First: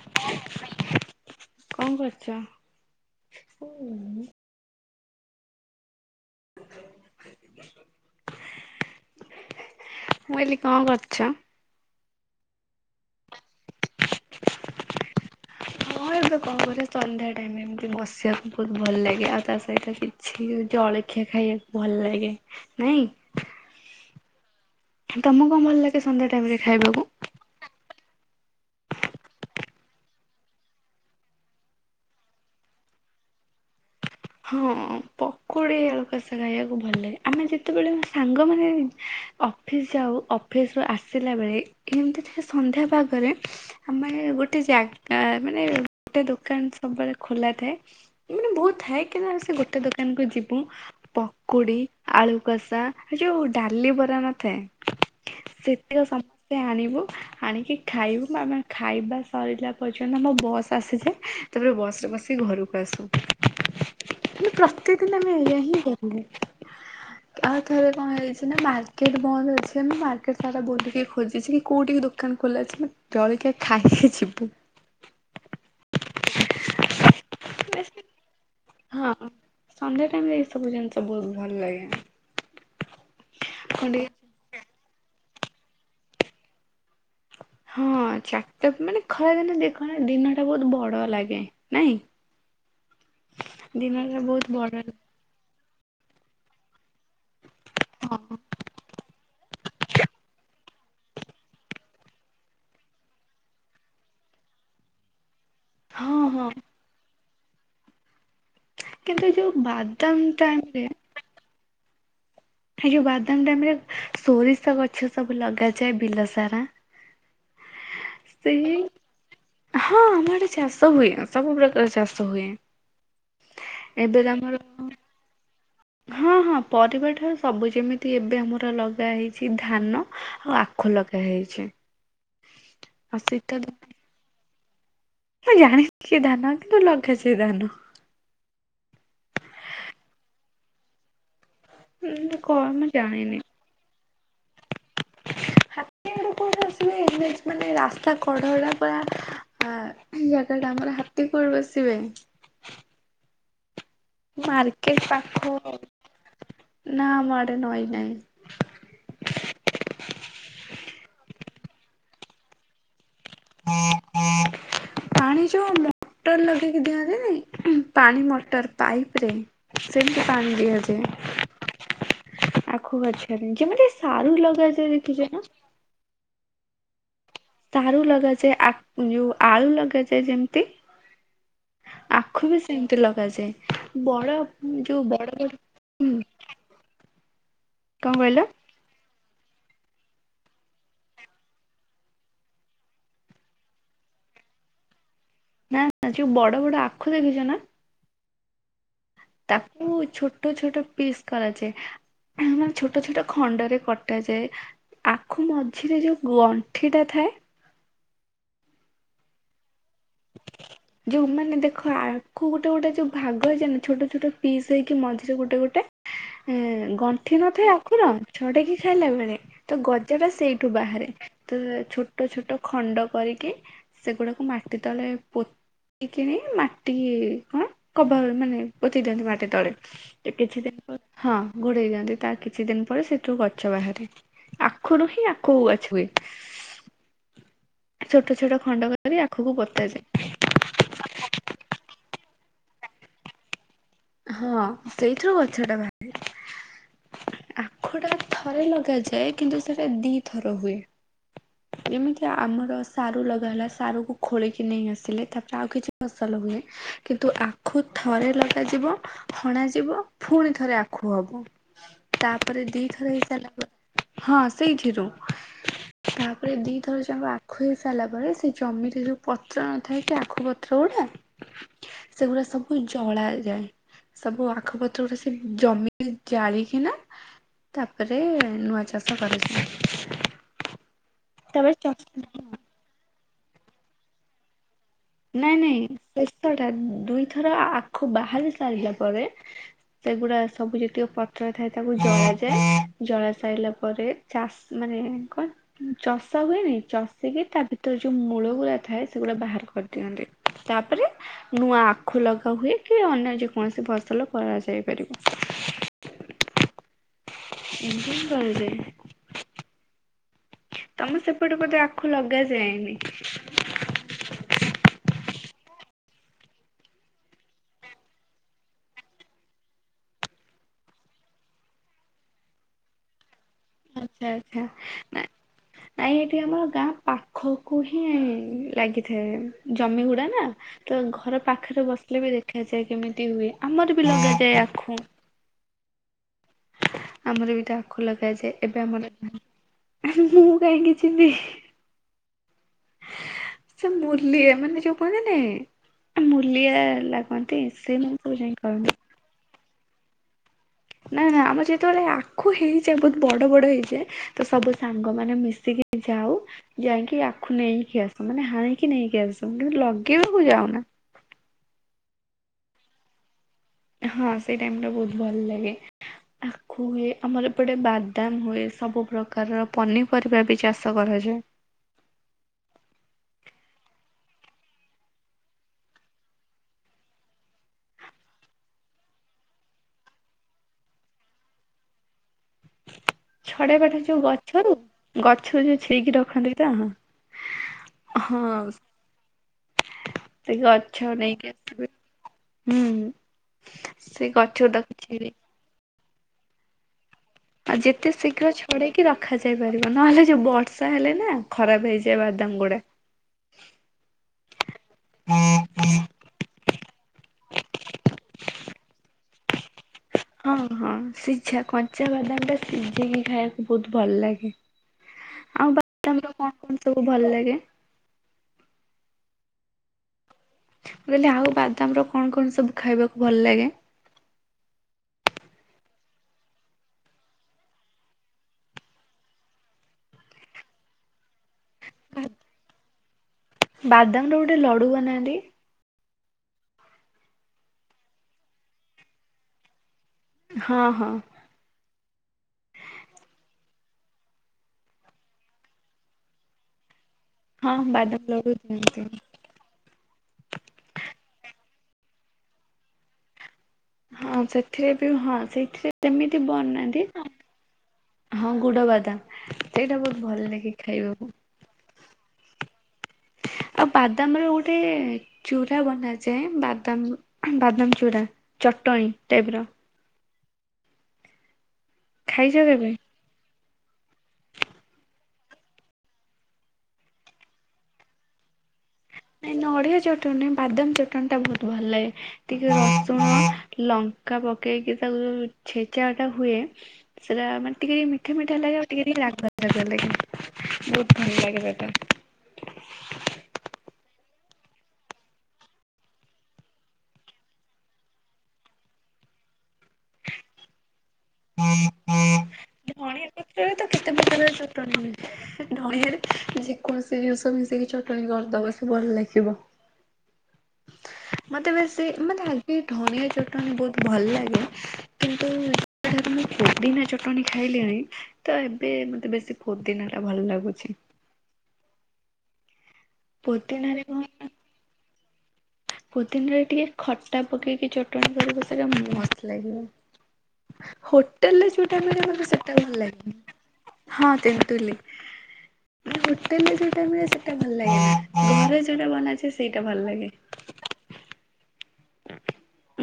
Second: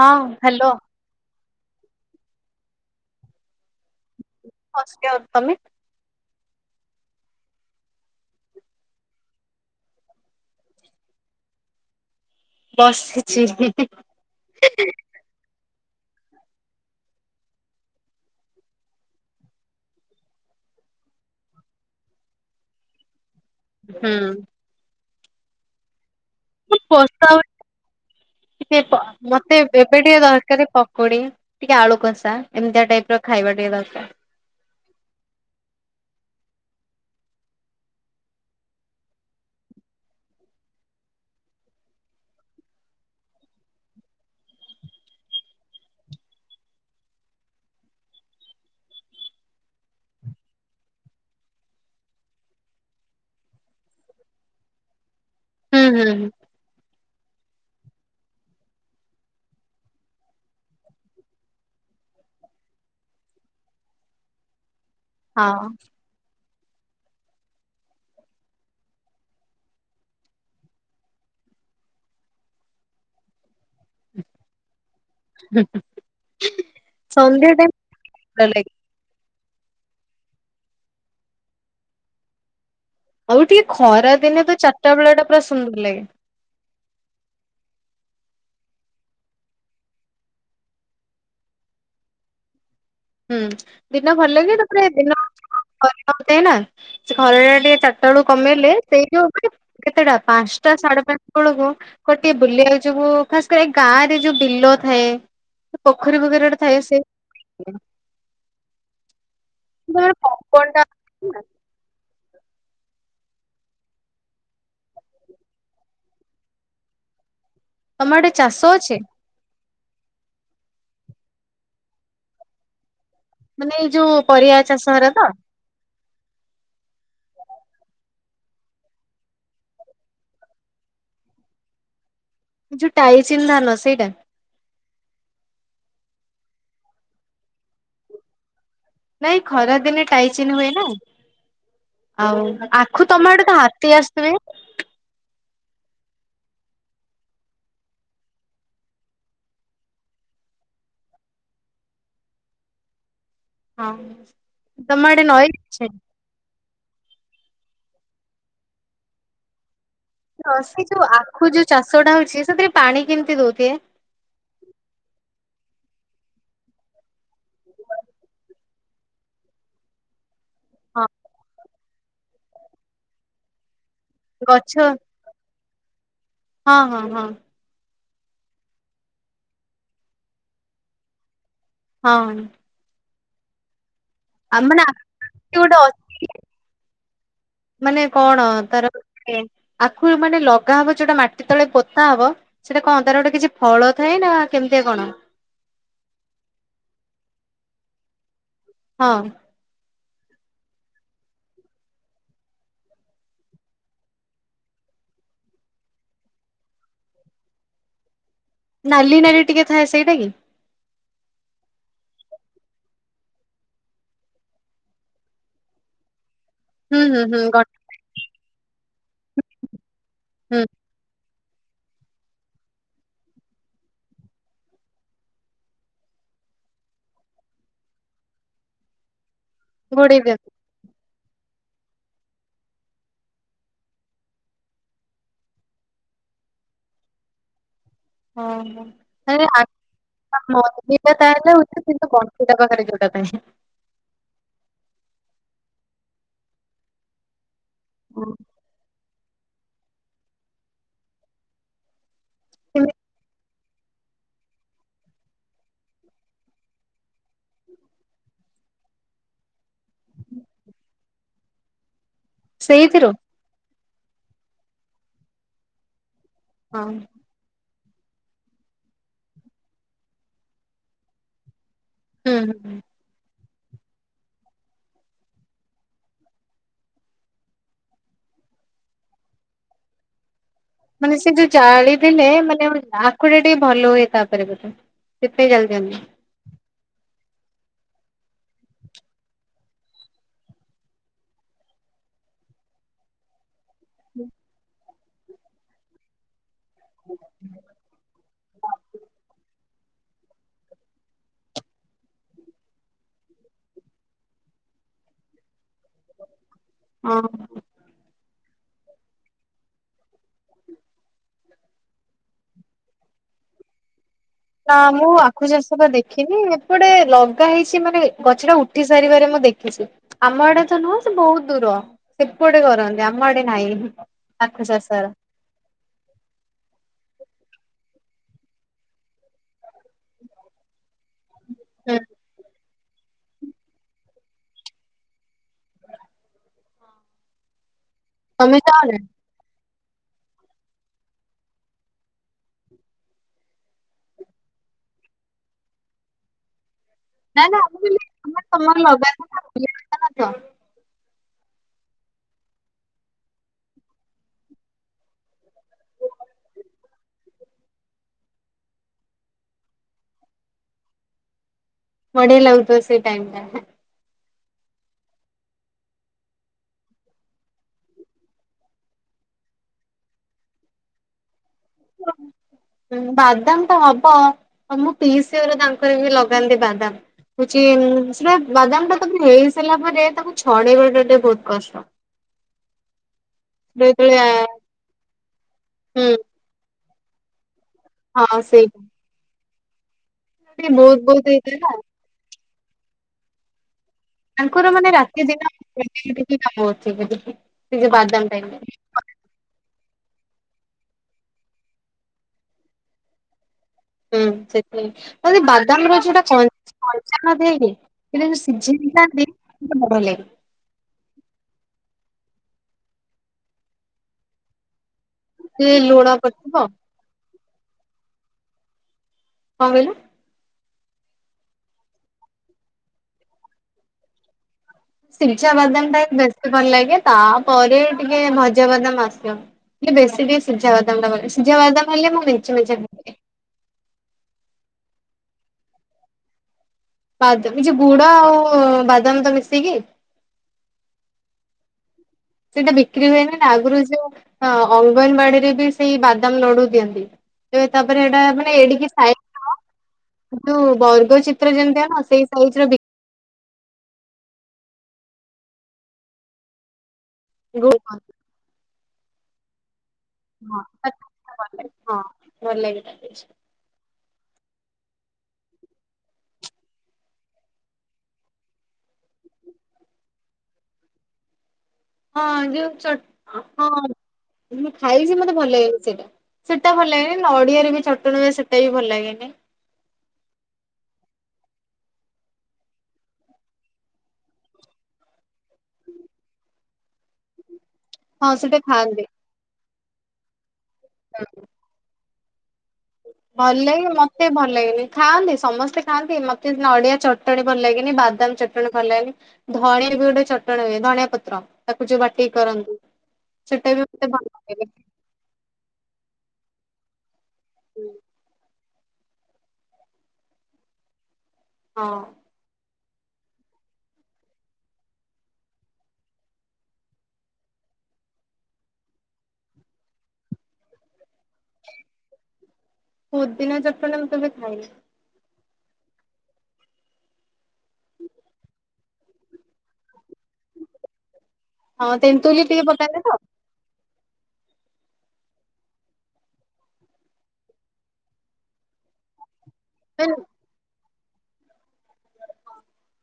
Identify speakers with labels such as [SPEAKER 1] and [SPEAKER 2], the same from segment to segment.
[SPEAKER 1] ହଁ ହ୍ୟାଲୋ।
[SPEAKER 2] କଣ କରୁଚ ଉଁ?
[SPEAKER 1] ବସଚି ଆଉ ତମେ
[SPEAKER 2] ମୁଁ କହିଲି କଣ କରୁଚ?
[SPEAKER 1] ବସିଚି ହିଁ ହିଁ।
[SPEAKER 2] ମୁଁ ଏବେ କଣ କରିବି ସନ୍ଧ୍ୟା ଟାଇମ ଏମିତି ବସିବାକୁ ବହୁତ ଭଲ ଲାଗେ ଆଉ ତା ସହିତ ସିଏ ଜଳଖିଆ ଖାଇବାକୁ ଭଲ ଲାଗେ ନାଇଁ?
[SPEAKER 1] ହୁଁ।
[SPEAKER 2] ତମକୁ କଣ ଭଲ ଲାଗେ ସନ୍ଧ୍ୟା ଟାଇମ ରେ ଖାଇବାକୁ?
[SPEAKER 1] ଟିକିଏ ପ ମତେ ଏବେ ଏବେ ଟିକେ ଦରକାର ପକୁଡି। ଟିକେ ଆଳୁ କସା ଏମିତିଆ ଟାଇପ୍ ର ଖାଇବା ଟିକେ ଦରକାର।
[SPEAKER 2] ହଁ ପକୁଡି ଆଳୁକସା ଖାଇବାକୁ ଭଲ ଲାଗେ ଆମେ ଯେତେବେଳେ ସାଙ୍ଗ ମାନେ ଅଫିସ୍ ଯାଉ ଅଫିସ ରୁ ଆସିଲା ବେଳେ ଏମିତି ଟିକେ ସନ୍ଧ୍ୟାପାଗରେ ଆମେ ଗୋଟେ ଜାଗା ମାନେ ଗୋଟେ ଦୋକାନ ସବୁବେଳେ ଖୋଲା ଥାଏ। ଏମାନେ ବହୁତ୍ ଥାଏ କି ନା ଆଉ ସେ ଗୋଟେ ଦୋକାନ କୁ ଯିବୁ ପକୁଡି ଆଳୁ କଷା ଏ ଯୋଉ ଡାଲି ବରା ନଥାଏ
[SPEAKER 1] ହୁଁ
[SPEAKER 2] ସେଥିଓ
[SPEAKER 1] ହୁଁ
[SPEAKER 2] ସମ
[SPEAKER 1] ହୁଁ।
[SPEAKER 2] ସେ ଆଣିବୁ ଆଣିକି ଖାଇବୁ ଆମେ ଖାଇବା ସରିଲା ପର୍ଯ୍ୟନ୍ତ ମୋ ବସ୍ ଆସିଚି ତେବେ ବସ୍‌ରେ ବସିକି ଘରକୁ ଆସୁ। କିନ୍ତୁ ପ୍ରତେକ ଦିନେ ଆମେ ଏଇଆ
[SPEAKER 1] ହଁ
[SPEAKER 2] ହିଁ କରୁ। ଆଉ ଥରେ କଣ ହେଇଛି ନା ମାର୍କେଟ ବନ୍ଦ ଅଛି ଆମେ ମାର୍କେଟ ସାରା ବୁଲିକି ଖୋଜିଛି କୋଉଠି ବି ଦୋ ଦୋକାନ ଖୋଲା ଅଛି ନା ଜଳିକିଆ ଖାଇକି ଯିବୁ।
[SPEAKER 1] ସନ୍ଧ୍ୟା ଟାଇ [unintelligible]
[SPEAKER 2] ହଁ ସନ୍ଧ୍ୟ ଟାଇମରେ ଏ ସବୁ ଜିନିଷ ବହୁତ ଭଲ ଲାଗେ।
[SPEAKER 1] ଆଉ ଟିକେ ଖରା ଦିନେ ତ ଚାରିଟା ବେଳ ଟା ପୁରା ସୁନ୍ଦର ଲାଗେ।
[SPEAKER 2] ହଁ ଚାରିଟା ମାନେ ଖରା ଦିନ ଦେଖନା ଦିନ ଟା ବହୁତ ବଡ ଲାଗେ ନାଇଁ।
[SPEAKER 1] ହୁଁ ଦିନ
[SPEAKER 2] ଦିନଟା
[SPEAKER 1] ଭଲ
[SPEAKER 2] ବହୁତ
[SPEAKER 1] ଲାଗେ।
[SPEAKER 2] ବଡ
[SPEAKER 1] ତାପରେ ଦିନ [inaudible] କରିବାକୁ ଦେ ନା। ସେ ଖରା ଟା ଟିକେ ଚାରିଟା
[SPEAKER 2] ହଁ
[SPEAKER 1] ବେଳୁ କମିଗଲେ ସେଇ ଯୋଉ ମାନେ କେତେଟା ପାଞ୍ଚ ପାଞ୍ଚ ଟା ସାଢେ ପାଞ୍ଚ ବେଳୁକୁ କୁଆଡେ ଟିକେ ବୁଲିବାକୁ ଯିବୁ। ଖାସ୍ କରି ଏଇ ଗାଁ ରେ ଯୋଉ ବିଲ ଥାଏ। ପୋଖରୀ
[SPEAKER 2] ହଁ
[SPEAKER 1] ପୋଖରୀ
[SPEAKER 2] ହଁ
[SPEAKER 1] ଗୋଟେ ଥାଏ ସେ
[SPEAKER 2] କିନ୍ତୁ ଯୋଉ
[SPEAKER 1] ତମର
[SPEAKER 2] ବାଦାମ୍
[SPEAKER 1] ପବନ
[SPEAKER 2] ଟାଇମ ରେ
[SPEAKER 1] [inaudible]
[SPEAKER 2] ଏଇ ଯୋଉ ବାଦାମ ଟାଇମ ରେ ସୋରିଷ ଗଛ ସବୁ ଲଗାଯାଏ ବିଲ ସାରା।
[SPEAKER 1] ତମ ଆଡେ ଚାଷ
[SPEAKER 2] ସେଇ
[SPEAKER 1] ଅଛି?
[SPEAKER 2] ହଁ ଆମ ଆଡେ ଚାଷ ହୁଏ। ସବୁ ପ୍ରକାର ଚାଷ ହୁଏ।
[SPEAKER 1] ମାନେ ଯୋଉ
[SPEAKER 2] ଏବେ ତ ଆମର
[SPEAKER 1] ପରିବା ଚାଷ ହେରା ତ?
[SPEAKER 2] ହଁ ହଁ ପରିବା ଠାରୁ ସବୁ। ଯେମିତି ଏବେ ଆମର ଲଗା ହେଇଛି ଧାନ ଆଉ ଆ ଖୁ ଲଗା ହେଇଛି।
[SPEAKER 1] ଯୋଉ
[SPEAKER 2] ଆଉ
[SPEAKER 1] ଟାଇଚିନ୍
[SPEAKER 2] ଶୀତ ଦିନ
[SPEAKER 1] ଧାନ ସେଇଟା?
[SPEAKER 2] ମୁଁ ଜାଣି [unintelligible] ଧାନ କିନ୍ତୁ ଲଗାଯାଏ ଧାନ।
[SPEAKER 1] ନାଇଁ ଖରା ଦିନେ ଟାଇଚିନ୍ ହୁଏ ନା।
[SPEAKER 2] ହୁଁ
[SPEAKER 1] ଆଉ
[SPEAKER 2] କଣ ମୁଁ
[SPEAKER 1] ଆଖୁ ତମ
[SPEAKER 2] ଜାଣିନି
[SPEAKER 1] ଆଡ ତ ହାତୀ ଆସ୍ [inaudible]
[SPEAKER 2] କୁଆଡେ ଆସିବେ ଏନ୍ ଏଚ୍ ମାନେ ରାସ୍ତା କଡ ଟା ପୁରା ଆ ଜାଗା ଟା ଆମର ହା ତୀ କୁଆଡୁ ଆସିବେ।
[SPEAKER 1] ହଁ।
[SPEAKER 2] ମାର୍କେଟ
[SPEAKER 1] ତମ ଆଡେ ନଈ
[SPEAKER 2] ପାଖ।
[SPEAKER 1] ଅଛି
[SPEAKER 2] ନାଁ ଆମ ଆଡେ ନଈ ନାହିଁ।
[SPEAKER 1] ହଁ ସେ ଯୋଉ ଆଖୁ ଯୋଉ ଚାଷ ଟା ହଉଛି ସେଥିରେ ପାଣି କେମିତି ଦୋଉଥିବେ?
[SPEAKER 2] ପାଣି ଯୋଉ ମଟର ଲଗେଇକି ଦିଅନ୍ତିନି ପାଣି ମଟର ପାଇପ୍ ରେ। ସେମିତି ପାଣି
[SPEAKER 1] ହଁ
[SPEAKER 2] ଦିଆଯାଏ ଆଖୁ ଗଛରେ। ଯେମିତି ସାରୁ
[SPEAKER 1] ଗଛ
[SPEAKER 2] ଲଗାଯାଏ ଦେଖିଛ ନା?
[SPEAKER 1] ହଁ ହଁ ହଁ।
[SPEAKER 2] ସାରୁ ଲଗାଯାଏ ଆ ଯୋଉ ଆଳୁ ଲଗାଯାଏ ଯେମିତି।
[SPEAKER 1] ହଁ
[SPEAKER 2] ଆଖୁ ବି ସେମିତି ଲଗାଯାଏ। ବଡ
[SPEAKER 1] ଆ
[SPEAKER 2] ଉଁ
[SPEAKER 1] ମାନେ
[SPEAKER 2] ଯୋଉ ବଡ ବଡ
[SPEAKER 1] ଆଖୁ ଗୋଟେ
[SPEAKER 2] ଉଁ।
[SPEAKER 1] ମାନେ କଣ
[SPEAKER 2] କହିଲ
[SPEAKER 1] ତାର ଆଖୁ ମାନେ ଲଗା ହବ ଯୋଉଟା ମାଟି ତଳେ ପୋତା ହବ ସେଟା କଣ ତାର ଗୋଟେ କିଛି ଫଳ ଥାଏ ନା କେମିତିଆ କଣ?
[SPEAKER 2] ନା ନା ଯୋଉ ବଡ ବଡ ଆଖୁ ଦେଖିଛ ନା?
[SPEAKER 1] ହଁ।
[SPEAKER 2] ତାକୁ ଛୋଟ ଛୋଟ ପିସ୍ କରାଯାଏ। ମାନେ ଛୋଟ ଛୋଟ ଖଣ୍ଡରେ କଟାଯାଏ। ଆଖୁ ମଝିରେ ଯୋଉ ଗଣ୍ଠିଟା ଥାଏ।
[SPEAKER 1] ନାଲି ନାଲି ଟିକେ ଥାଏ ସେଇଟା କି?
[SPEAKER 2] ଯୋଉ ମାନେ ଦେଖ ଆଖୁ ଗୋଟେ ଗୋଟେ ଯୋଉ ଭାଗ ହେଇଯାଏ ନି ଛୋଟ ଛୋଟ ପିସ୍ ହେଇକି ମଝିରେ ଗୋଟେ ଗୋଟେ।
[SPEAKER 1] ହୁଁ ହୁଁ
[SPEAKER 2] ଗଣ୍ଠି
[SPEAKER 1] ହୁଁ ଗ
[SPEAKER 2] ନଥାଏ ଆଖୁର। ଛଡେଇକି ଖାଇଲା ବେଳେ। ତ ଗଜା ଟା
[SPEAKER 1] ହୁଁ
[SPEAKER 2] ସେଇଠୁ ବାହାରେ। ତ ଛୋଟ ଛୋଟ ଖଣ୍ଡ କରିକି ସେଗୁଡାକୁ ମାଟି ତଳେ ପୋ କଣ କଭର୍ ମାନେ ପୋତି ଦିଅନ୍ତି ମାଟି ତଳେ।
[SPEAKER 1] ଘୋଡେଇ ଦିଅନ୍ତି
[SPEAKER 2] ହଁ ଘୋଡେଇ ଦିଅନ୍ତି। ତା କିଛି ଦିନ ପରେ ସେଠୁ ଗଛ ବାହାରେ। ଆଖରୁ ହିଁ ଆଖୁ ଗଛ ହୁଏ। ? ଛୋଟ ଛୋଟ ଖଣ୍ଡ କରି ଆଖୁକୁ ପୋତାଯାଏ।
[SPEAKER 1] [unintelligible] ପାଖରେ ଯୋଉଟା ପାଇଁ।
[SPEAKER 2] ହଁ ସେଇଥିରୁ ଗଛ ଟା ବାହାରେ ଆଖୁ ଟା
[SPEAKER 1] ହଁ।
[SPEAKER 2] ଥରେ ଲଗାଯାଏ କିନ୍ତୁ ସେଟା ଦି ଥର ହୁଏ। ଯେମିତି ଆମର ସାରୁ ଲଗାହେଲା ସାରକୁ ଖୋଳିକି ନେଇ ଆସିଲେ ତାପରେ ଆଉ କିଛି ଫସଲ ହୁଏ କିନ୍ତୁ ଆଖୁ ଥରେ ଲ ଯିବ ହଣାଯିବ ପୁଣି ଥରେ ଆଖୁ ହବ। ତାପରେ
[SPEAKER 1] ସେଇଥିରୁ
[SPEAKER 2] ଦିଥର ହେଇ ସାରିଲା ପରେ ହଁ ସେଇଥିରୁ। ତାପରେ
[SPEAKER 1] ହଁ
[SPEAKER 2] ଦିଥର ଜାଙ୍କ ଆ ଖୁ ହେଇ ସାରାଲା ପରେ ସେ ଜମିରେ ଯୋଉ ପତ୍ର ନଥାଏ କି ଆଖୁ ପତ୍ର ଗୁଡା
[SPEAKER 1] ହୁଁ
[SPEAKER 2] ସେଗୁଡା
[SPEAKER 1] ହୁଁ।
[SPEAKER 2] ସବୁ ଜଳା ଏ ସବୁ ଆଖୁ ପତ୍ର ଗୋଡା ସେ ଜମି ଜାଳିକି ନା ତାପରେ ନୂଆ ଚାଷ କରିଯାଏ।
[SPEAKER 1] ମାନେ ସେ ଯୋଉ
[SPEAKER 2] ଚ
[SPEAKER 1] ଜାଳିଦଲେ ମାନେ ଆଖୁଟା ଟିକେ ଭଲ ହୁଏ ତାପରେ ବୋଧେ? ସେଥିପାଇଁ
[SPEAKER 2] ନାଇଁ
[SPEAKER 1] ଜାଳି
[SPEAKER 2] ନାଇଁ
[SPEAKER 1] ଦିଅନ୍ତି।
[SPEAKER 2] ଶେଷଟା ଦୁଇଥର ଆଖୁ ବାହାରି ସାରିଲା ପରେ ସେଗୁଡା ସବୁ ଯେତିକି ପତ୍ର ଥାଏ ତାକୁ ଜଳାଯାଏ ଜଳା ସାଇଲା ପରେ ଚାଷ ମାନେ କଣ ଚଷା ହୁଏନେଇ ଚଷିକି ତା ଭିତରେ ଯୋଉ ମୂଳ ଗୁଡା ଥାଏ ସେଗୁଡା ବାହାର କରିଦିଅନ୍ତି ତାପରେ ନୂଆ ଆଖୁ ଲଗା ହୁଏ କି ଅନ୍ୟ ଯେକୌଣସି ଫସଲ କରାଯାଇପାରିବ।
[SPEAKER 1] ହଁ।
[SPEAKER 2] ଏମିତିହିଁ କରାଯାଏ। ତମ ସେପଟ ପଟେ ଆଖୁ ଲଗାଯାଏନି?
[SPEAKER 1] ନା ମୁଁ ଆଖୁ ଚାଷ ଟା ଦେଖିନି ଏପଟେ ଲଗା ହେଇଛି ମାନେ ଗଛ ଟା ଉଠି ସାରିବାରେ ମୁଁ ଦେଖିଛି। ଆମ ଆଡେ ତ ନୁହଁ ସେ ବହୁତ ଦୂର, ସେପଟେ କରନ୍ତି ଆମ ଆଡେ ନାହିଁ।
[SPEAKER 2] ଆଚ୍ଛା ଆଚ୍ଛା
[SPEAKER 1] ଆଖୁ ଚାଷ।
[SPEAKER 2] ନା ନାଇଁ ଏଠି ଆମର ଗାଁ ପାଖକୁ ହିଁ ଲାଗିଥାଏ ଜମି ଗୁଡା ନା ତ ଘର ପାଖରେ
[SPEAKER 1] ହୁଁ
[SPEAKER 2] ବସିଲେ ବି ଦେଖାଯାଏ କେମିତି ହୁଏ। ଆମର ବି ଲଗାଯାଏ ଆଖୁ। ଆମର ବିଟ ଆଖୁ ଲଗାଯାଏ।
[SPEAKER 1] ତମେ
[SPEAKER 2] ଏବେ
[SPEAKER 1] ଯାଅନା?
[SPEAKER 2] ଆମର ମୁଁ କାହିଁକି କିଛି ଦେ ସେ ମୁଲିଆ ମାନେ ଯୋଉ କୁହନ୍ତି ନି ମୁଲିଆ ଲା
[SPEAKER 1] ନା
[SPEAKER 2] କନ୍ତି ସେମାନେ ସବୁ ଯାଇ କରନ୍ତି।
[SPEAKER 1] ଇଆ
[SPEAKER 2] ନାଁ ନା ଆମର ଯେତୋବେଳେ ଆଖୁ ହେଇଯାଏ ବହୁତ ବଡ ବଡ ହେଇଯାଏ ତ ସବୁ ସାଙ୍ଗ ମାନେ ମିଶିକି ଯାଉ ଯାଇକି ଆଖୁ ନେଇକି ଆସୁ ମାନେ ହାଣିକି ନେଇକି ଆସୁ କିନ୍ତୁ ଲଗେଇବାକୁ ଯାଉନା।
[SPEAKER 1] ବଢିଆ ଲାଗୁଥିବ ସେଇ ଟାଇମ୍ ଟା।
[SPEAKER 2] ହଁ ସେଇ ଟାଇମ ଟା ବହୁତ ଭଲ ଲାଗେ। ଖୁ ହୁଏ ଆମର ଏପଟେ ବାଦାମ ହୁଏ ସବୁ ପ୍ରକାର ପନିପରିବା ବି ଚାଷ କରାଯାଏ।
[SPEAKER 1] [unintelligible] ବାଦାମ ତ ହବ ମୁଁ ପିଇସି ଘର ତାଙ୍କର ବି ଲଗାନ୍ତି ବାଦାମ। ହଉଛି ସେଟା ବାଦାମଟା ତମେ ହେଇସାରିଲା ପରେ ତାକୁ ଛଡ଼େଇବାଟା ଟିକେ ବହୁତ କଷ୍ଟ।
[SPEAKER 2] ଛଡେବା ଯୋଉ
[SPEAKER 1] ଯେତେବେଳେ
[SPEAKER 2] ଗଛରୁ ଗଛରୁ ଯୋଉ
[SPEAKER 1] ହୁଁ।
[SPEAKER 2] ଛେଇକି ରଖନ୍ତି ତ?
[SPEAKER 1] ହଁ ସେଇ
[SPEAKER 2] ସେକ
[SPEAKER 1] ବି ବହୁତ
[SPEAKER 2] ଅଛ
[SPEAKER 1] ବହୁତ
[SPEAKER 2] ନେଇକି
[SPEAKER 1] ହେଇଥାଏ ନା
[SPEAKER 2] ଆସିବେ ହୁଁ। ସେ ଗଛ
[SPEAKER 1] ତାଙ୍କର ମାନେ
[SPEAKER 2] ତାକୁ
[SPEAKER 1] ରାତି
[SPEAKER 2] ଛିଡି
[SPEAKER 1] ଦିନ [unintelligible]
[SPEAKER 2] ଯେତେ
[SPEAKER 1] ବାଦାମ
[SPEAKER 2] ଶୀଘ୍ର
[SPEAKER 1] ଟାଇମରେ
[SPEAKER 2] ଛଡ଼େଇକି ର ଖା ଯାଇ ପାରିବ ନହେଲେ ଯୋଉ ବର୍ଷା ହେଲେ ନା ଖରାପ ହେଇଯାଏ ବାଦାମ ଗୁଡା।
[SPEAKER 1] ହୁଁ ସେଥିାଇଁ ମତେ ବାଦାମ ରଛଟା କଁ କଞ୍ଚା ନ ଦେଇକି କିନ୍ତୁ ଯୋଉ ସିଝେଇକି ଖାନ୍ତି ବଡ ଲାଗେ।
[SPEAKER 2] ହଁ ହଁ ସିଝା କଞ୍ଚା ବାଦାମ ଟା ସିଝେଇିକି ଖାଇବାକୁ ବହୁତ୍ ଭଲ୍ ଲାଗେ। ଆଉ
[SPEAKER 1] ଟିକେ ଲୁଣ
[SPEAKER 2] ବାଦାମ୍ ର କଣ
[SPEAKER 1] ପଡିଥିବ
[SPEAKER 2] କଣ ସବୁ ଭଲ ଲାଗେ?
[SPEAKER 1] କଁ କଇଲ?
[SPEAKER 2] ମୁଁ କହିଲି ଆଉ ବାଦାମ୍ ର କଣ କଣ ସବୁ ଖାଇବାକୁ ଭଲ୍ ଲାଗେ?
[SPEAKER 1] ସିଝା ବାଦାମ୍ ଟା ବେଶୀ ଭଲ ଲାଗେ ତାପରେ ଟିକେ ଭଜାବାଦାମ୍ ଆସିବ। ହେ ବେଶୀ ଟିକେ ସିଝାବାଦମ୍ ଟା ବ ସିଝା ବାଦାମ୍ ହେଲେ ମୁଁ ମେଞ୍ଚେ ମେଞ୍ଚେ [inaudible]
[SPEAKER 2] ବାଦାମ ର ଗୋଟେ ଲଡୁ ବନାନ୍ତି?
[SPEAKER 1] ବାଦ- ଏ ଯ ଗୁଡ ଆଉ ବାଦାମ ତ ମିଶେଇକି।
[SPEAKER 2] ହଁ ହଁ।
[SPEAKER 1] ସେଇଟା ବିକ୍ରି ହୁଏନି ନା ଆଗରୁ ଯୋଉ ଅ ଅଙ୍ଗନବାଡିରେ ବି ସେଇ ବାଦାମ୍ ଲଡୁ ଦିଅନ୍ତି। ଏ
[SPEAKER 2] ହଁ
[SPEAKER 1] ତାପରେ ଏଇଟା
[SPEAKER 2] ବାଦାମ ଲଡୁ
[SPEAKER 1] ମାନେ ଏଡିକି
[SPEAKER 2] ଦିଅନ୍ତି।
[SPEAKER 1] ଯୋଉ ବର୍ଗ ଚିତ୍ର ଯେମିତିଆ ନୁଅ ସେଇ ସାଇଜ୍ ର ବିକ୍
[SPEAKER 2] ହଁ ସେଥିରେ ବି ହଁ ସେଥିରେ ସେମିତି ବନାନ୍ତି
[SPEAKER 1] [inaudible]
[SPEAKER 2] ହଁ ଗୁଡ ବାଦାମ୍ ସେଇଟା ବ
[SPEAKER 1] ହଁ [inaudible] ହଁ ଭଲ ଲାଗେ [inaudible]
[SPEAKER 2] ଆଉ ବାଦାମ୍ ର ଗୋଟେ ଚୁରା ବନାଯାଏ ବାଦାମ୍ ବାଦାମ୍ ଚୁରା ଚଟଣୀ ଟାଇପ୍ ର।
[SPEAKER 1] ହଁ
[SPEAKER 2] ଖାଇଛ
[SPEAKER 1] ଯଉଁ
[SPEAKER 2] କେବେ?
[SPEAKER 1] ଚଟ୍- ହଁ। ମୁଁ ଖାଇଚି ମତେ ଭଲ ଲାଗେନି ସେଇଟା ସେଇଟା ଭଲ ଲାଗେନି ନଡିଆରେ ବି ଚଟଣି ହୁଏ ସେଇଟା ବି ଭଲ ଲାଗେନି।
[SPEAKER 2] ନାଇଁ ନଡ଼ିଆ ଚଟଣୀ ନା ବାଦାମ୍ ଚଟଣି ଟା ବହୁତ୍ ଭଲ ଲାଗେ। ଟିକେ ରସୁଣ ଲଙ୍କା ପକେଇକି ତାକୁ ଯୋଉ ଛେଚା ଟା ହୁଏ ସେଟା ମାନେ ଟିକେ
[SPEAKER 1] ହଁ
[SPEAKER 2] ମିଠା ମିଠା
[SPEAKER 1] ସେଟା
[SPEAKER 2] ଲାଗେ ଆଉ ଟିକେ
[SPEAKER 1] ଖାଆନ୍ତି।
[SPEAKER 2] ଲାଗେ ରାଗୁଆ ରାଗୁଆ ଲାଗେ ବହୁତ୍ ଭଲ୍ ଲାଗେ।
[SPEAKER 1] ଭଲ୍ ଲାଗେ ମତେ ଭଲ ଲାଗେନି ଖାଆନ୍ତି ସମସ୍ତେ ଖାଆନ୍ତି ମତେ ନଡ଼ିଆ ଚଟଣି ଭଲ ଲାଗେନି, ବାଦାମ ଚଟ୍ଟ୍ ଭଲ ଲାଗି ଧଣି ବି ଗୋଟେ ଚଟଣ ହୁଏ ଧଣିଆ ପତ୍ର ତାକୁ ଯୋଉ ବାଟିକି କରନ୍ତି। ସେଟା ବି ମତେ ଭଲ
[SPEAKER 2] [inaudible]
[SPEAKER 1] ଲାଗେନି।
[SPEAKER 2] ନଡିଆ ରେ ଯେ କୌଣସି ଜିନିଷ ମିଶେଇିକି ଚଟଣି କରିଦବ ସେ ଭଲ୍ ଲାଗିବ। ମତେ
[SPEAKER 1] ହଁ
[SPEAKER 2] ବେଶୀ ମତେ ହାଲ୍ କି ଧନିଆ ଚଟଣି ବହୁତ ଭଲ ଲାଗେ କିନ୍ତୁ [unintelligible] ମୁଁ ପୋଦିନା ଚଟଣି ଖାଇଲିଣି ତ ଏବେ ମତେ ବେଶୀ ପୋଦିନା ଟା ଭଲ ଲାଗୁଛି।
[SPEAKER 1] ପୋଦିନା ଚଟଣି
[SPEAKER 2] ପୋଦିନାରେ
[SPEAKER 1] ମୁଁ କେବେ ଖାଇନି।
[SPEAKER 2] ପୋଦିନରେ ଟିକେ ଖଟା ପକେଇକି ଚଟଣି କରିବ ସେଇଟା ମସ୍ତ ଲାଗିବ। ହୋଟେଲରେ
[SPEAKER 1] ହଁ
[SPEAKER 2] ଯୋଉଟା ମିଳେ
[SPEAKER 1] ତେନ୍ତୁଲି
[SPEAKER 2] ମତେ
[SPEAKER 1] ଟିକେ
[SPEAKER 2] ସେଟା ଭଲ
[SPEAKER 1] ପକାନ୍ତି ତ
[SPEAKER 2] ଲାଗେନି। ହଁ ତେନ୍ତୁଲି। ହୋଟେଲରେ ଯୋଉଟା ମିଳେ ସେଇଟା ଭଲ ଲାଗେନି, ଘରେ ଯୋଉଟା ବାନଯାଏ ସେଇଟା ଭଲ ଲାଗେ।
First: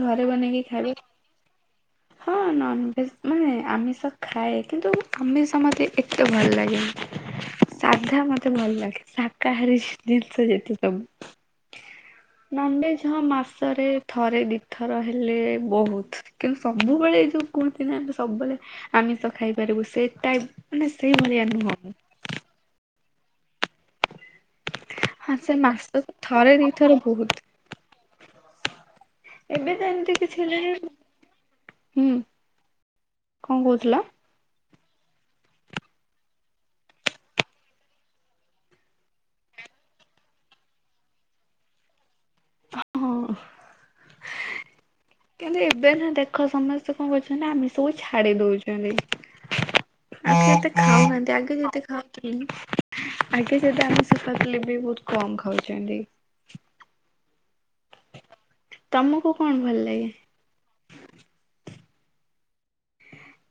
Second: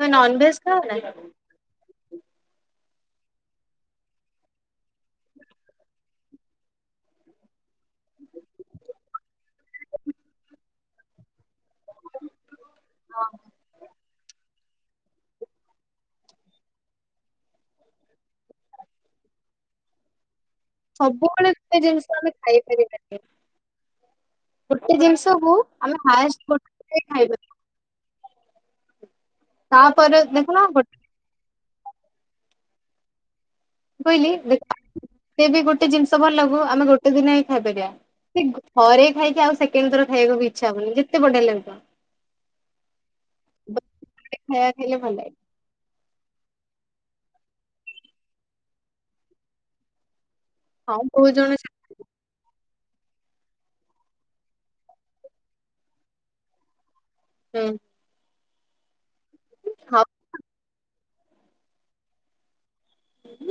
[SPEAKER 1] ତ
[SPEAKER 2] ଘରେ
[SPEAKER 1] ନନଭେଜ୍
[SPEAKER 2] ବନେଇକି ଖାଇବେ।
[SPEAKER 1] ଖାଅନା କି?
[SPEAKER 2] ହଁ ନନ୍ଭେଜ୍ ମାନେ ଆମିଷ ଖାଏ କିନ୍ତୁ ଆମିଷ ମୋତେ ଏତେ ଭଲ ଲାଗେନି। ସାଧା ମତେ ଭଲ ଲାଗେ ଶାକାହାରୀ ଜିନିଷ ଯେତେ ସବୁ। ନ ଭେଝ
[SPEAKER 1] ହଁ
[SPEAKER 2] ମାସରେ ଥରେ ଦିଥର ହେଲେ ବହୁତ କିନ୍ତୁ ସବୁବେଳେ ଏ ଯୋଉ କୁହନ୍ତି ନା ଆମେ ସବୁବେଳେ ଆମିଷ ଖାଇପାରିବୁ ସେଟା
[SPEAKER 1] ସବୁବେଳେ ସେ ଜିନିଷ ଆମେ ଖାଇପାରିବା ନି। ଗୋଟେ
[SPEAKER 2] ହଁ
[SPEAKER 1] ଜିନିଷ
[SPEAKER 2] ସେ
[SPEAKER 1] କୁ ଆମେ
[SPEAKER 2] ମାସକୁ ଥରେ
[SPEAKER 1] ହାଏଷ୍ଟେ
[SPEAKER 2] ଦିଥର
[SPEAKER 1] ଦି
[SPEAKER 2] ବହୁତ
[SPEAKER 1] ଖାଇବା ନି।
[SPEAKER 2] ଏବେ ତ ଏମିତି
[SPEAKER 1] ତାପରେ
[SPEAKER 2] କିଛି ହେ
[SPEAKER 1] ଦେଖୁନ
[SPEAKER 2] ହୁଁ
[SPEAKER 1] ଗୋଟେ
[SPEAKER 2] କଣ କହୁଥିଲ?
[SPEAKER 1] ସେ ବି ଗୋଟେ ଜିନିଷ ଭଲ ଲାଗୁ ଆମେ ଗୋଟେ ଦିନ ହିଁ ଖାଇପାରିବା। ସେ ଘରେ ଖାଇକିଆଉ ସେକେଣ୍ଡ ଥର ଖାଇବାକୁ ଇଚ୍ଛା ହବନି ଯେତେ ବଡିଆ ଲଗୁଥଊ।
[SPEAKER 2] ହଁ
[SPEAKER 1] [unintelligible] ଖାଇଲେ ଭଲ ଲାଗେ।
[SPEAKER 2] କିନ୍ତୁ ଏବେ ନା ଦେଖ ସମସ୍ତେ କଣ କରୁଛନ୍ତି ଆମେ ସବୁ ଛାଡି ଦଉଛନ୍ତି। ଆଗେ ଏତେ
[SPEAKER 1] ଆଉ ବହୁତ
[SPEAKER 2] ଖାଉନାହାନ୍ତି
[SPEAKER 1] ଜଣ
[SPEAKER 2] ଆଗେ ଯତେ ଖାଉ ଆଜ୍ଞା ଯଦି ଆମେ ସୁପାାତଲି ବି ବହୁତ କମ ଖାଉଛନ୍ତି।
[SPEAKER 1] ହୁଁ।
[SPEAKER 2] ତମକୁ କଣ ଭଲ
[SPEAKER 1] ଆଉ
[SPEAKER 2] ଲାଗେ?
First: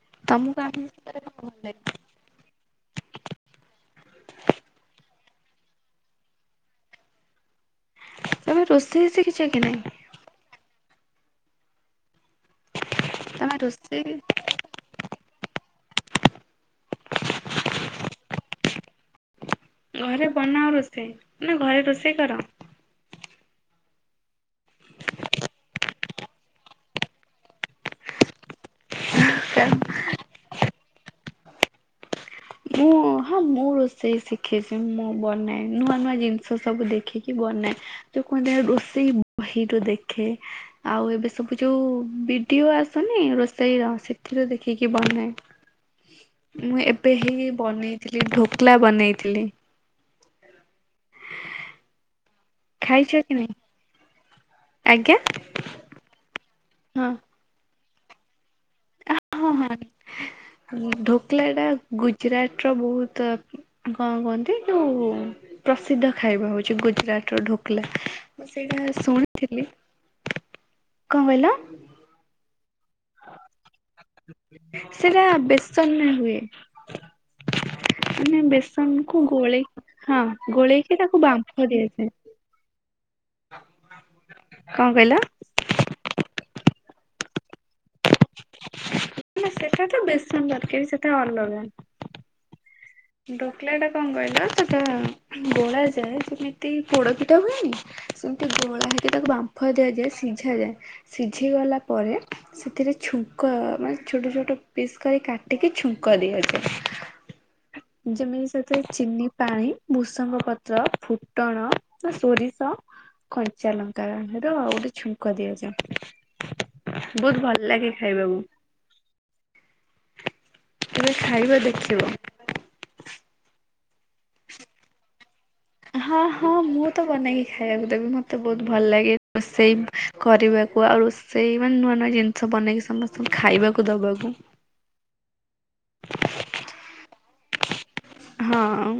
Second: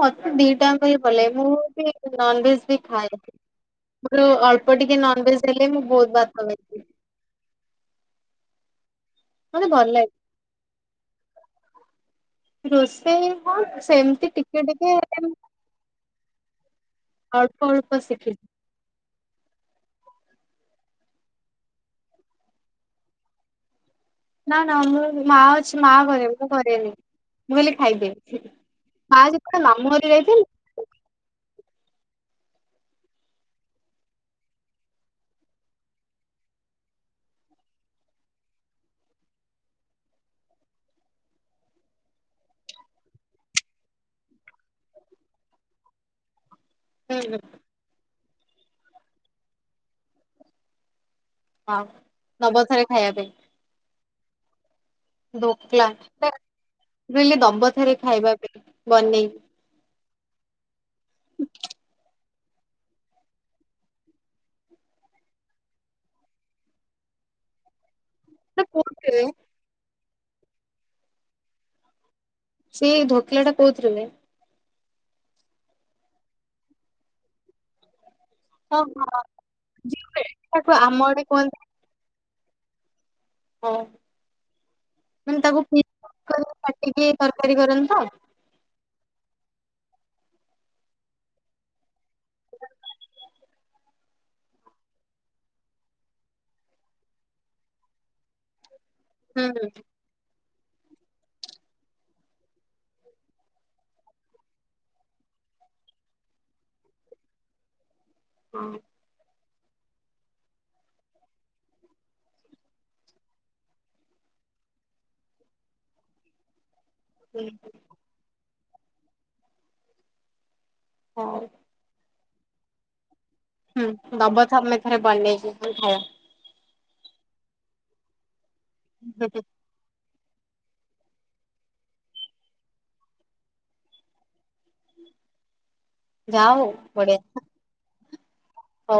[SPEAKER 1] ମତେ
[SPEAKER 2] ତମକୁ
[SPEAKER 1] ଦିଟାଙ୍କ
[SPEAKER 2] ଆମିଷ
[SPEAKER 1] ବି ଭଲ
[SPEAKER 2] ଭିତରେ
[SPEAKER 1] ଲାଗେ
[SPEAKER 2] କଣ
[SPEAKER 1] ମୁଁ ବି ନଭେଜ ବି ଖାଏ ମୋର ଅଳ୍ପ ଟିକେ ନନଭେଜ ହେଲେ ମୁଁ ବହୁତ ଭାତ ଖା
[SPEAKER 2] ତମେ ରୋଷେଇ ସି
[SPEAKER 1] ମତେ ଭଲ ଲାଗେ। ରୋଷେଇ ହ
[SPEAKER 2] ତମେ ରୋଷେଇ
[SPEAKER 1] ସେମିତି ଟିକେ ଟିକେ ଅଳ୍ପ ଅଳ୍ପ ଶିଖିଛିି।
[SPEAKER 2] ଘରେ ବନା ଆ ରୋଷେଇ ନା ଘରେ ରୋଷେଇ କର।
[SPEAKER 1] ନା ନା ମୋର ମା ଅଛି ମା କରେ ମୁଁ କରେନି ମୁଁ ଖାଲି ଖାଇଦିବି। ମା ଯେତେବେଳେ ମାମୁଁ ଘରି ଯାଇଥିଲି।
[SPEAKER 2] ମୁଁ ହଁ ମୁଁ ରୋଷେଇ ଶିଖେଇଛି ମୁଁ ବନାଏ ନୂଆ ନୂଆ ଜିନିଷ ସବୁ ଦେଖିକି ବନାଏ। ତ କୁହନ୍ତି ରୋଷେଇ ବହି ରୁ ଦେଖେ ଆଉ ଏବେ ସବୁ ଯୋଉ ଭିଡିଓ ଆସୁନି ରୋଷେଇ ର ସେଥିରେ ଦେଖିକି ବନାଏ।
[SPEAKER 1] ହ।
[SPEAKER 2] ମୁଁ ଏବେ ହିଁ ବନେଇଥିଲି ଢୋକଲା ବନେଇଥିଲି।
[SPEAKER 1] ହଁ ନବଥରେ
[SPEAKER 2] ଖାଇଛ
[SPEAKER 1] ଖାଇବା ପାଇଁ
[SPEAKER 2] କି ନାଇଁ? ଆଜ୍ଞା?
[SPEAKER 1] ଧୋକଲା ରିଲ ଦବ ଥରେ ଖାଇବାକୁ।
[SPEAKER 2] ହ ହଁ ହଁ ଢୋକଲା ଟା ଗୁଜୁରାଟ ର ବହୁତ। କଣ କୁହନ୍ତି ଯୋଉ ପ୍ରସିଦ୍ଧ ଖାଇବା ହଉଛି ଗୁଜୁରାଟର ଢୋକଲା।
[SPEAKER 1] ସେଟା
[SPEAKER 2] ସେଇଟା
[SPEAKER 1] କୋଉଥିରେ ହୁଏ?
[SPEAKER 2] ଶୁଣିଥିଲି କଣ କହିଲ।
[SPEAKER 1] ସେ ଧୋକିଲା ଟା କହୁଥିରେ ହୁଏ।
[SPEAKER 2] ସେଟା ବେଚନା ହୁଏ। ମାନେ
[SPEAKER 1] ହଁ ହଁ
[SPEAKER 2] ବେସନକୁୁ ଗୋଳେଇକ
[SPEAKER 1] ସୁଜି
[SPEAKER 2] ହଁ
[SPEAKER 1] ହୁଏ। ଆମ
[SPEAKER 2] ଗୋଳେଇକି ତାକୁ
[SPEAKER 1] ଆଡେ କୁହନ୍ତି
[SPEAKER 2] ବାମ୍ଫ ଦିଆଯାଏ।
[SPEAKER 1] ହ
[SPEAKER 2] କଣ କହିଲ?
[SPEAKER 1] ମାନ ତାକୁ ପିଶି କାଟିକି ତରକାରୀ କରନ୍ତୁ ତ।
[SPEAKER 2] ନା ସେଟା ତ ବେଶନ ତରକାରୀ ସେଟା ଅଲଗା। ଡୋକଲା ଟା କଣ କହିଲ ସେଟା ଗୋଳା ଯାଏ ଯେମିତି ପୋଡ ପିଠା ହୁଏନି। ସେମିତି ଗୋଳା ହେଇକି ତାକୁ
[SPEAKER 1] ହୁଁ ହୁଁ
[SPEAKER 2] ବାମ୍ଫ ଦିଆଯାଏ ସିଝାଯାଏ ସିଝିଗଲା ପରେ। ସେଥିରେ ଛୁଙ୍କ ମାନେ ଛୋଟ ଛୋଟ ପିସ୍ କରି କାଟିକି ଛୁଙ୍କ ଦିଅଜାଏ। ଯେମିତି
[SPEAKER 1] ହଁ
[SPEAKER 2] ସେଥି ରେ ଚିନି। ପାଣି ଭୃଷଙ୍ଗ ପତ୍ର ଫୁଟଣ ସୋରିଷ। କଞ୍ଚା ଲଙ୍କା ର ଆଉ ଗୋଟେ ଛୁଙ୍କ ଦିଆଯାଏ। ବହୁତ
[SPEAKER 1] ହୁଁ
[SPEAKER 2] ଭଲ ଲାଗେ ଖାଇ ବାକୁ। କେବେ
[SPEAKER 1] ହଉ
[SPEAKER 2] ଖାଇବ ଦେଖିବ।
[SPEAKER 1] ହୁଁ ଦବ ତମେ ଥରେ ବନେଇକି। ଖାଇବା
[SPEAKER 2] ହଁ ହଁ ମୁଁ ତ ବନେଇକି ଖାଇବାକୁ ଦେବି ମତେ ବହୁତ ଭଲ ଲାଗେ ରୋ ସେଇ। କରିବାକୁ ଆଉ ରୋସେଇ ମାନେ ନୂଆ ନୂଆ ଜିନିଷ ବନେଇକି ସମସ୍ତଙ୍କୁ ଖାଇବାକୁ ଦବାକୁ।
[SPEAKER 1] ଯା ହେଉ ବଢ଼ିଆ।
[SPEAKER 2] ହଁ।